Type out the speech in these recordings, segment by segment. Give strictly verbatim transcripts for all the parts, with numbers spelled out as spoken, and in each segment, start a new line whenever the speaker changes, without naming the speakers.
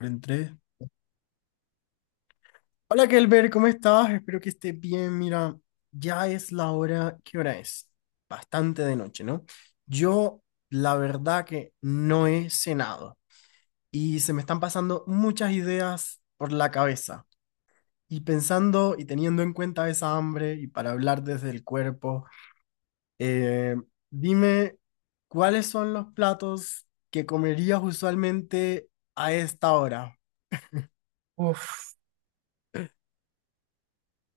Entré. Hola Kelber, ¿cómo estás? Espero que estés bien. Mira, ya es la hora. ¿Qué hora es? Bastante de noche, ¿no? Yo, la verdad que no he cenado y se me están pasando muchas ideas por la cabeza. Y pensando y teniendo en cuenta esa hambre y para hablar desde el cuerpo, eh, dime, ¿cuáles son los platos que comerías usualmente a esta hora?
Uf,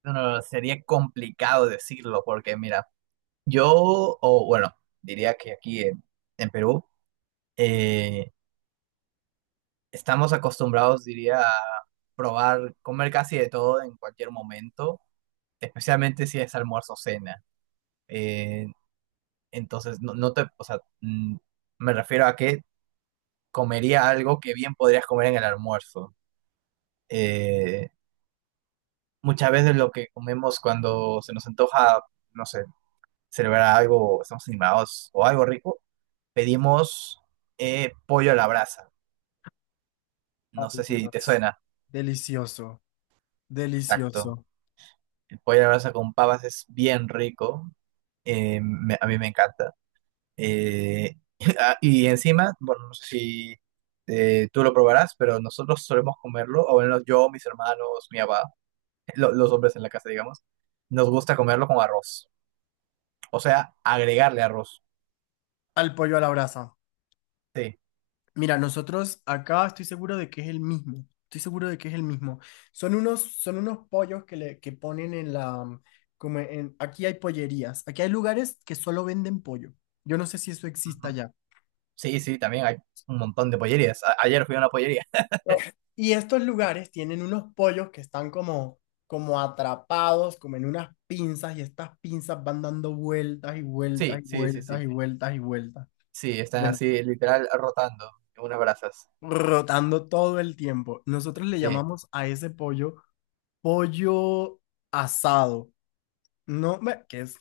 no, sería complicado decirlo porque mira, yo, o bueno, diría que aquí en, en Perú eh, estamos acostumbrados, diría, a probar, comer casi de todo en cualquier momento, especialmente si es almuerzo o cena. Eh, entonces, no, no te, o sea, mm, me refiero a que comería algo que bien podrías comer en el almuerzo. Eh, Muchas veces lo que comemos cuando se nos antoja, no sé. Celebrar algo, estamos animados o algo rico, pedimos eh, pollo a la brasa. No
Ay,
sé si te
Dios,
suena.
delicioso.
Exacto.
Delicioso.
El pollo a la brasa con papas es bien rico. Eh, me- a mí me encanta. Eh, ah, y encima, bueno, no sé si eh, tú lo probarás, pero nosotros solemos comerlo, o bueno, yo, mis hermanos, mi papá, lo- los hombres en la casa, digamos, nos gusta comerlo con arroz. O sea, agregarle arroz.
Al pollo a la brasa.
Sí.
Mira, nosotros acá estoy seguro de que es el mismo. Estoy seguro de que es el mismo. Son unos, son unos pollos que le que ponen en la, mm, como en, aquí hay pollerías. Aquí hay lugares que solo venden pollo. Yo no sé si eso exista ya.
Sí, sí, también hay un montón de pollerías. A- ayer fui a una pollería.
Y estos lugares tienen unos pollos que están como, como atrapados, como en unas pinzas, y estas pinzas van dando vueltas y vueltas
Sí,
y
sí, sí,
vueltas
sí.
y vueltas y vueltas.
Sí, están
Bueno.
así literal rotando en unas brasas.
Rotando todo el tiempo. Nosotros le
Sí.
llamamos a ese pollo pollo asado, ¿no? Ve, que es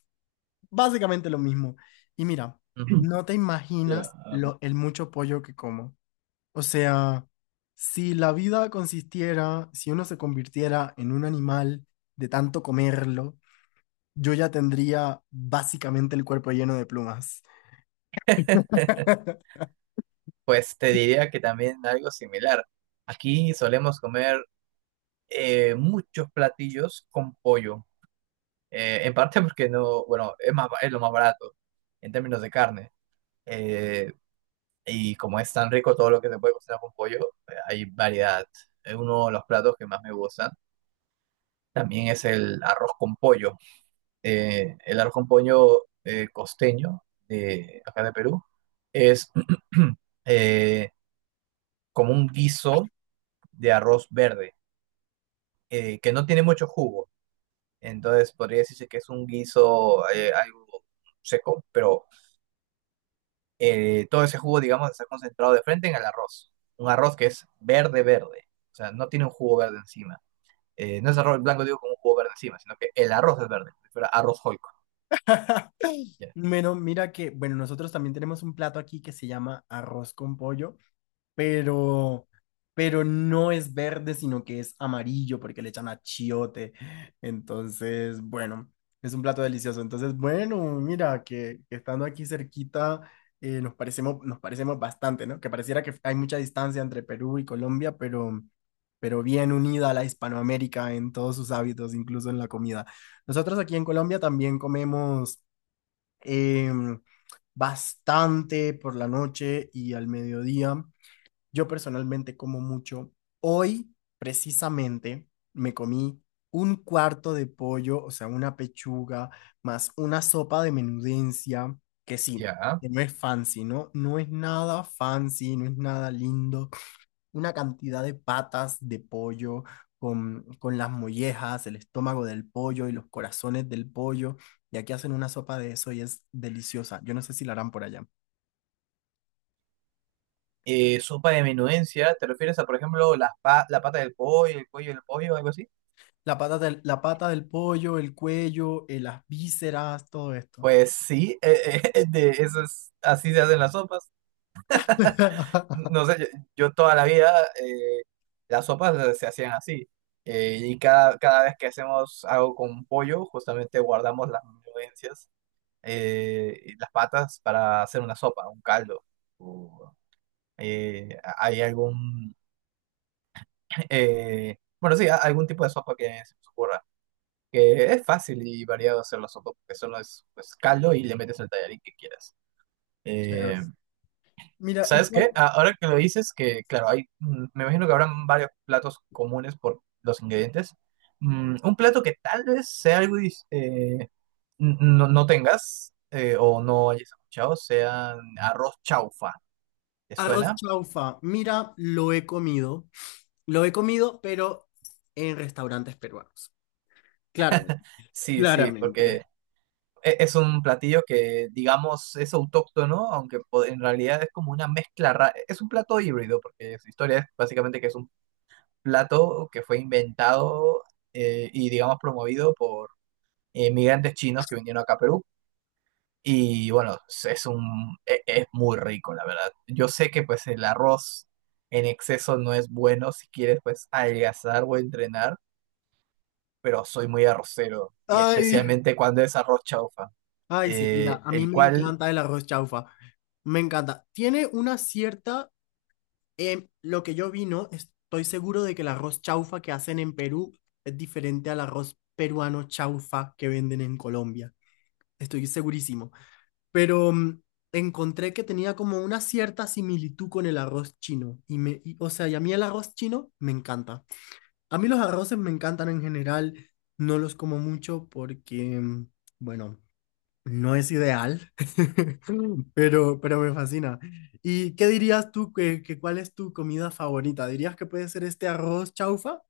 básicamente lo mismo. Y mira,
Ujú.
no te
Ya.
imaginas lo, el mucho pollo que como. O sea, si la vida consistiera, si uno se convirtiera en un animal de tanto comerlo, yo ya tendría básicamente el cuerpo lleno de plumas.
Pues te diría que también algo similar. Aquí solemos comer eh, muchos platillos con pollo. Eh, en parte porque no, bueno, es más, es lo más barato en términos de carne. Eh, y como es tan rico todo lo que se puede cocinar con pollo, eh, hay variedad. Eh, Uno de los platos que más me gustan también es el arroz con pollo. Eh, el arroz con pollo eh, costeño de acá de Perú es eh, como un guiso de arroz verde, eh, que no tiene mucho jugo. Entonces podría decirse que es un guiso eh, algo seco, pero eh, todo ese jugo, digamos, está concentrado de frente en el arroz. Un arroz que es verde, verde. O sea, no tiene un jugo verde encima. Eh, no es arroz blanco, digo, con un jugo verde encima, sino que el arroz es verde. Si arroz joico. Ya.
Bueno, mira que, bueno, nosotros también tenemos un plato aquí que se llama arroz con pollo pero, pero no es verde, sino que es amarillo porque le echan achiote. Entonces, bueno, es un plato delicioso. Entonces, bueno, mira, que, que estando aquí cerquita, eh, nos parecemos, nos parecemos bastante, ¿no? Que pareciera que hay mucha distancia entre Perú y Colombia, pero, pero bien unida a la Hispanoamérica en todos sus hábitos, incluso en la comida. Nosotros aquí en Colombia también comemos... em, bastante por la noche y al mediodía. Yo personalmente como mucho. Hoy, precisamente, me comí un cuarto de pollo, o sea, una pechuga, más una sopa de menudencia, que sí,
Ya.
que no es fancy, ¿no? No es nada fancy, no es nada lindo. Una cantidad de patas de pollo con, con las mollejas, el estómago del pollo y los corazones del pollo. Y aquí hacen una sopa de eso y es deliciosa. Yo no sé si la harán por allá.
Eh, sopa de menudencia, ¿te refieres a, por ejemplo, la pa- la pata del pollo, el cuello del pollo, algo así?
La pata del, la pata del pollo, el cuello, eh, las vísceras, todo esto.
Pues sí, eh, eh, de eso es- así se hacen las sopas. No sé, yo, yo toda la vida eh, las sopas eh, se hacían así. Eh, y cada, cada vez que hacemos algo con pollo, justamente guardamos las menudencias, eh, y las patas para hacer una sopa, un caldo. O, eh, hay algún, eh, bueno, sí, a- algún tipo de sopa que se nos ocurra. Que es fácil y variado hacer la sopa, porque solo es pues, caldo y le metes el tallarín que quieras.
Sure.
Eh,
Mira, ¿y
¿Sabes qué?
cuál?
Ah, ahora que lo dices, que claro, hay, mm, me imagino que habrán varios platos comunes por los ingredientes. Mm, un plato que tal vez sea algo dis- eh, n- no, no tengas eh, o no hayas escuchado, sea arroz chaufa. ¿Te
Arroz
suena?
chaufa. Mira, lo he comido. Lo he comido, pero en restaurantes peruanos. Claramente.
Sí, sí, porque
Claramente.
e- es un platillo que, digamos, es autóctono, aunque po- en realidad es como una mezcla rara. Es un plato híbrido, porque su historia es básicamente que es un plato que fue inventado eh, y, digamos, promovido por inmigrantes chinos que vinieron acá a Perú. Y bueno, es es un, e- es muy rico, la verdad. Yo sé que pues el arroz en exceso no es bueno si quieres pues adelgazar o entrenar, pero soy muy arrocero, y
Ay,
especialmente cuando es arroz chaufa
ay, sí.
eh,
Mira, a mí
el
me
cual
encanta el arroz chaufa. Me encanta. Tiene una cierta, em, lo que yo vi, ¿no? Estoy seguro de que el arroz chaufa que hacen en Perú es diferente al arroz peruano chaufa que venden en Colombia. Estoy segurísimo. Pero mm, encontré que tenía como una cierta similitud con el arroz chino. Y me, y- o sea, y a mí el arroz chino me encanta. A mí los arroces me encantan en general. No los como mucho porque, mm, bueno, no es ideal, pero, pero me fascina. ¿Y qué dirías tú que, que cuál es tu comida favorita? ¿Dirías que puede ser este arroz chaufa?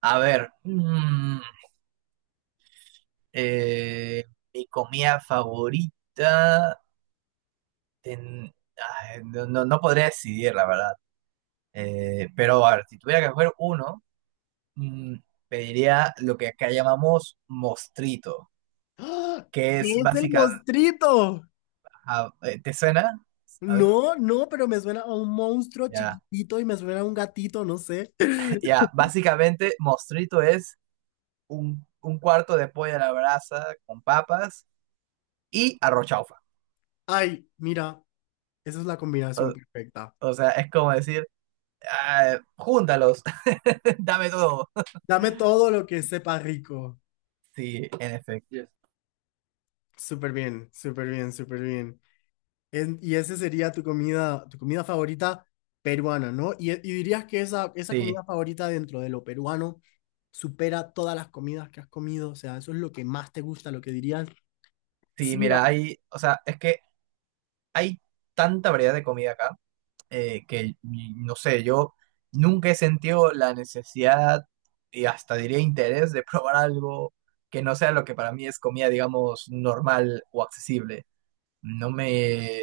A ver, mm, eh, mi comida favorita, ten- ay, no, no- no podría decidir, la verdad. Eh, pero a ver, si tuviera que escoger uno, mm, pediría lo que acá llamamos mostrito,
¡Ah!
que es
¿Qué es el
básicamente,
mostrito?
¿te suena? A ver,
No, no, pero me suena a un monstruo
ya,
chiquitito y me suena a un gatito, no sé.
ya, básicamente mostrito es un, un cuarto de pollo a la brasa con papas y arrochaufa.
Ay, mira, esa es la combinación
O,
perfecta.
o sea, es como decir, ah, júntalos. Dame todo.
Dame todo lo que sepa rico.
Sí, en efecto. Yes.
Súper bien, súper bien, súper bien. En- y esa sería tu comida, tu comida favorita peruana, ¿no? Y, y dirías que esa, esa
Sí,
comida favorita dentro de lo peruano supera todas las comidas que has comido. O sea, eso es lo que más te gusta, lo que dirías.
sí,
Sí, mira,
mira, hay, o sea, es que hay tanta variedad de comida acá eh, que, mm, no sé, yo nunca he sentido la necesidad y hasta diría interés de probar algo que no sea lo que para mí es comida, digamos, normal o accesible. No me...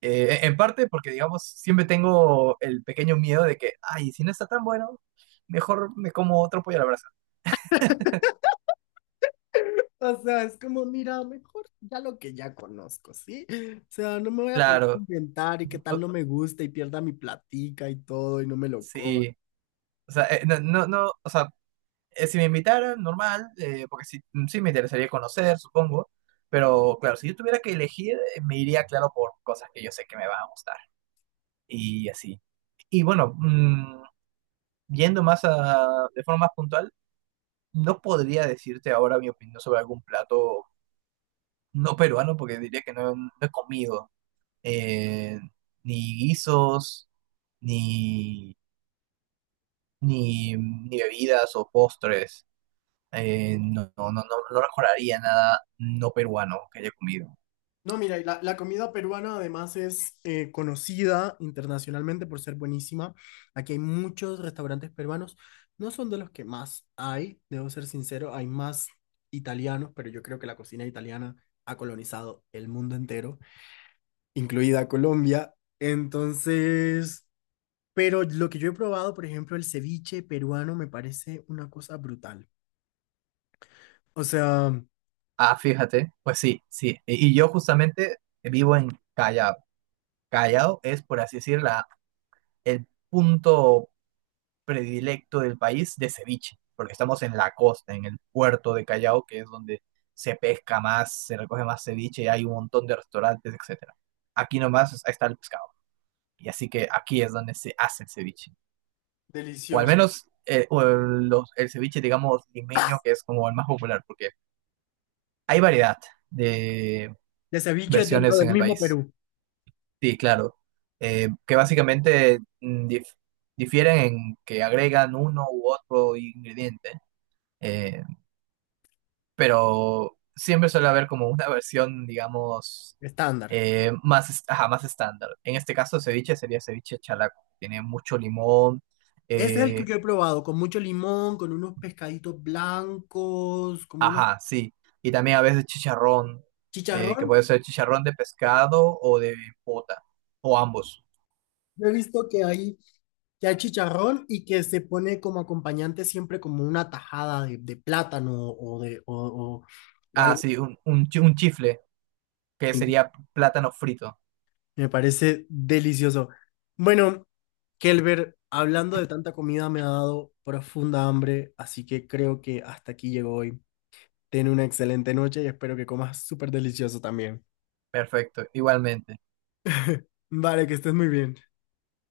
eh, En parte porque, digamos, siempre tengo el pequeño miedo de que, ay, si no está tan bueno, mejor me como otro pollo a la brasa.
o sea, es como, mira, mejor ya lo que ya conozco, ¿sí? O sea, no me voy a poner a
Claro,
inventar y qué tal
o-
no me gusta y pierda mi platica y todo y no me lo coma.
sí. O sea, eh, no, no, no, o sea, eh, si me invitaran, normal, eh, porque sí, mm, sí me interesaría conocer, supongo. Pero claro, si yo tuviera que elegir, eh, me iría, claro, por cosas que yo sé que me van a gustar. Y así. Y bueno, mm, yendo más a, de forma más puntual, no podría decirte ahora mi opinión sobre algún plato no peruano, porque diría que no, no he comido eh, ni guisos, ni, ni, ni bebidas o postres. Eh, no, no, no, no recordaría nada no peruano que haya comido.
No, mira, y la, la comida peruana además es eh, conocida internacionalmente por ser buenísima. Aquí hay muchos restaurantes peruanos. No son de los que más hay, debo ser sincero, hay más italianos, pero yo creo que la cocina italiana ha colonizado el mundo entero, incluida Colombia. Entonces... Pero lo que yo he probado, por ejemplo, el ceviche peruano me parece una cosa brutal. O sea,
Ah, fíjate, pues sí, sí. Y y yo justamente vivo en Callao. Callao es, por así decir, la, el punto predilecto del país de ceviche, porque estamos en la costa, en el puerto de Callao, que es donde se pesca más, se recoge más ceviche, hay un montón de restaurantes, etcétera. Aquí nomás está el pescado, y así que aquí es donde se hace el ceviche. O al
delicioso.
menos eh, o el, los- el ceviche, digamos, limeño, que es como el más popular, porque hay variedad de
El ceviche dentro
versiones
del
en el
mismo
país.
Perú,
Sí, claro. Eh, que básicamente mm, dif- difieren en que agregan uno u otro ingrediente, eh, pero siempre suele haber como una versión, digamos,
estándar.
eh, más, est- ajá, más estándar. En este caso, ceviche sería ceviche chalaco. Tiene mucho limón,
Ese es el que
eh,
yo he probado, con mucho limón, con unos pescaditos blancos, como una
ajá, sí. Y también a veces chicharrón, eh,
chicharrón.
que puede ser chicharrón de pescado o de pota, o ambos.
Yo he visto que hay, que hay chicharrón y que se pone como acompañante siempre como una tajada de, de plátano o de o, o- o
Ah,
algo.
sí, un, un, chi- un chifle, que
Así.
sería plátano frito.
Me parece delicioso. Bueno, Kelber, hablando de tanta comida me ha dado profunda hambre, así que creo que hasta aquí llegó hoy. Ten una excelente noche y espero que comas súper delicioso también.
Perfecto, igualmente.
Vale, que estés muy bien.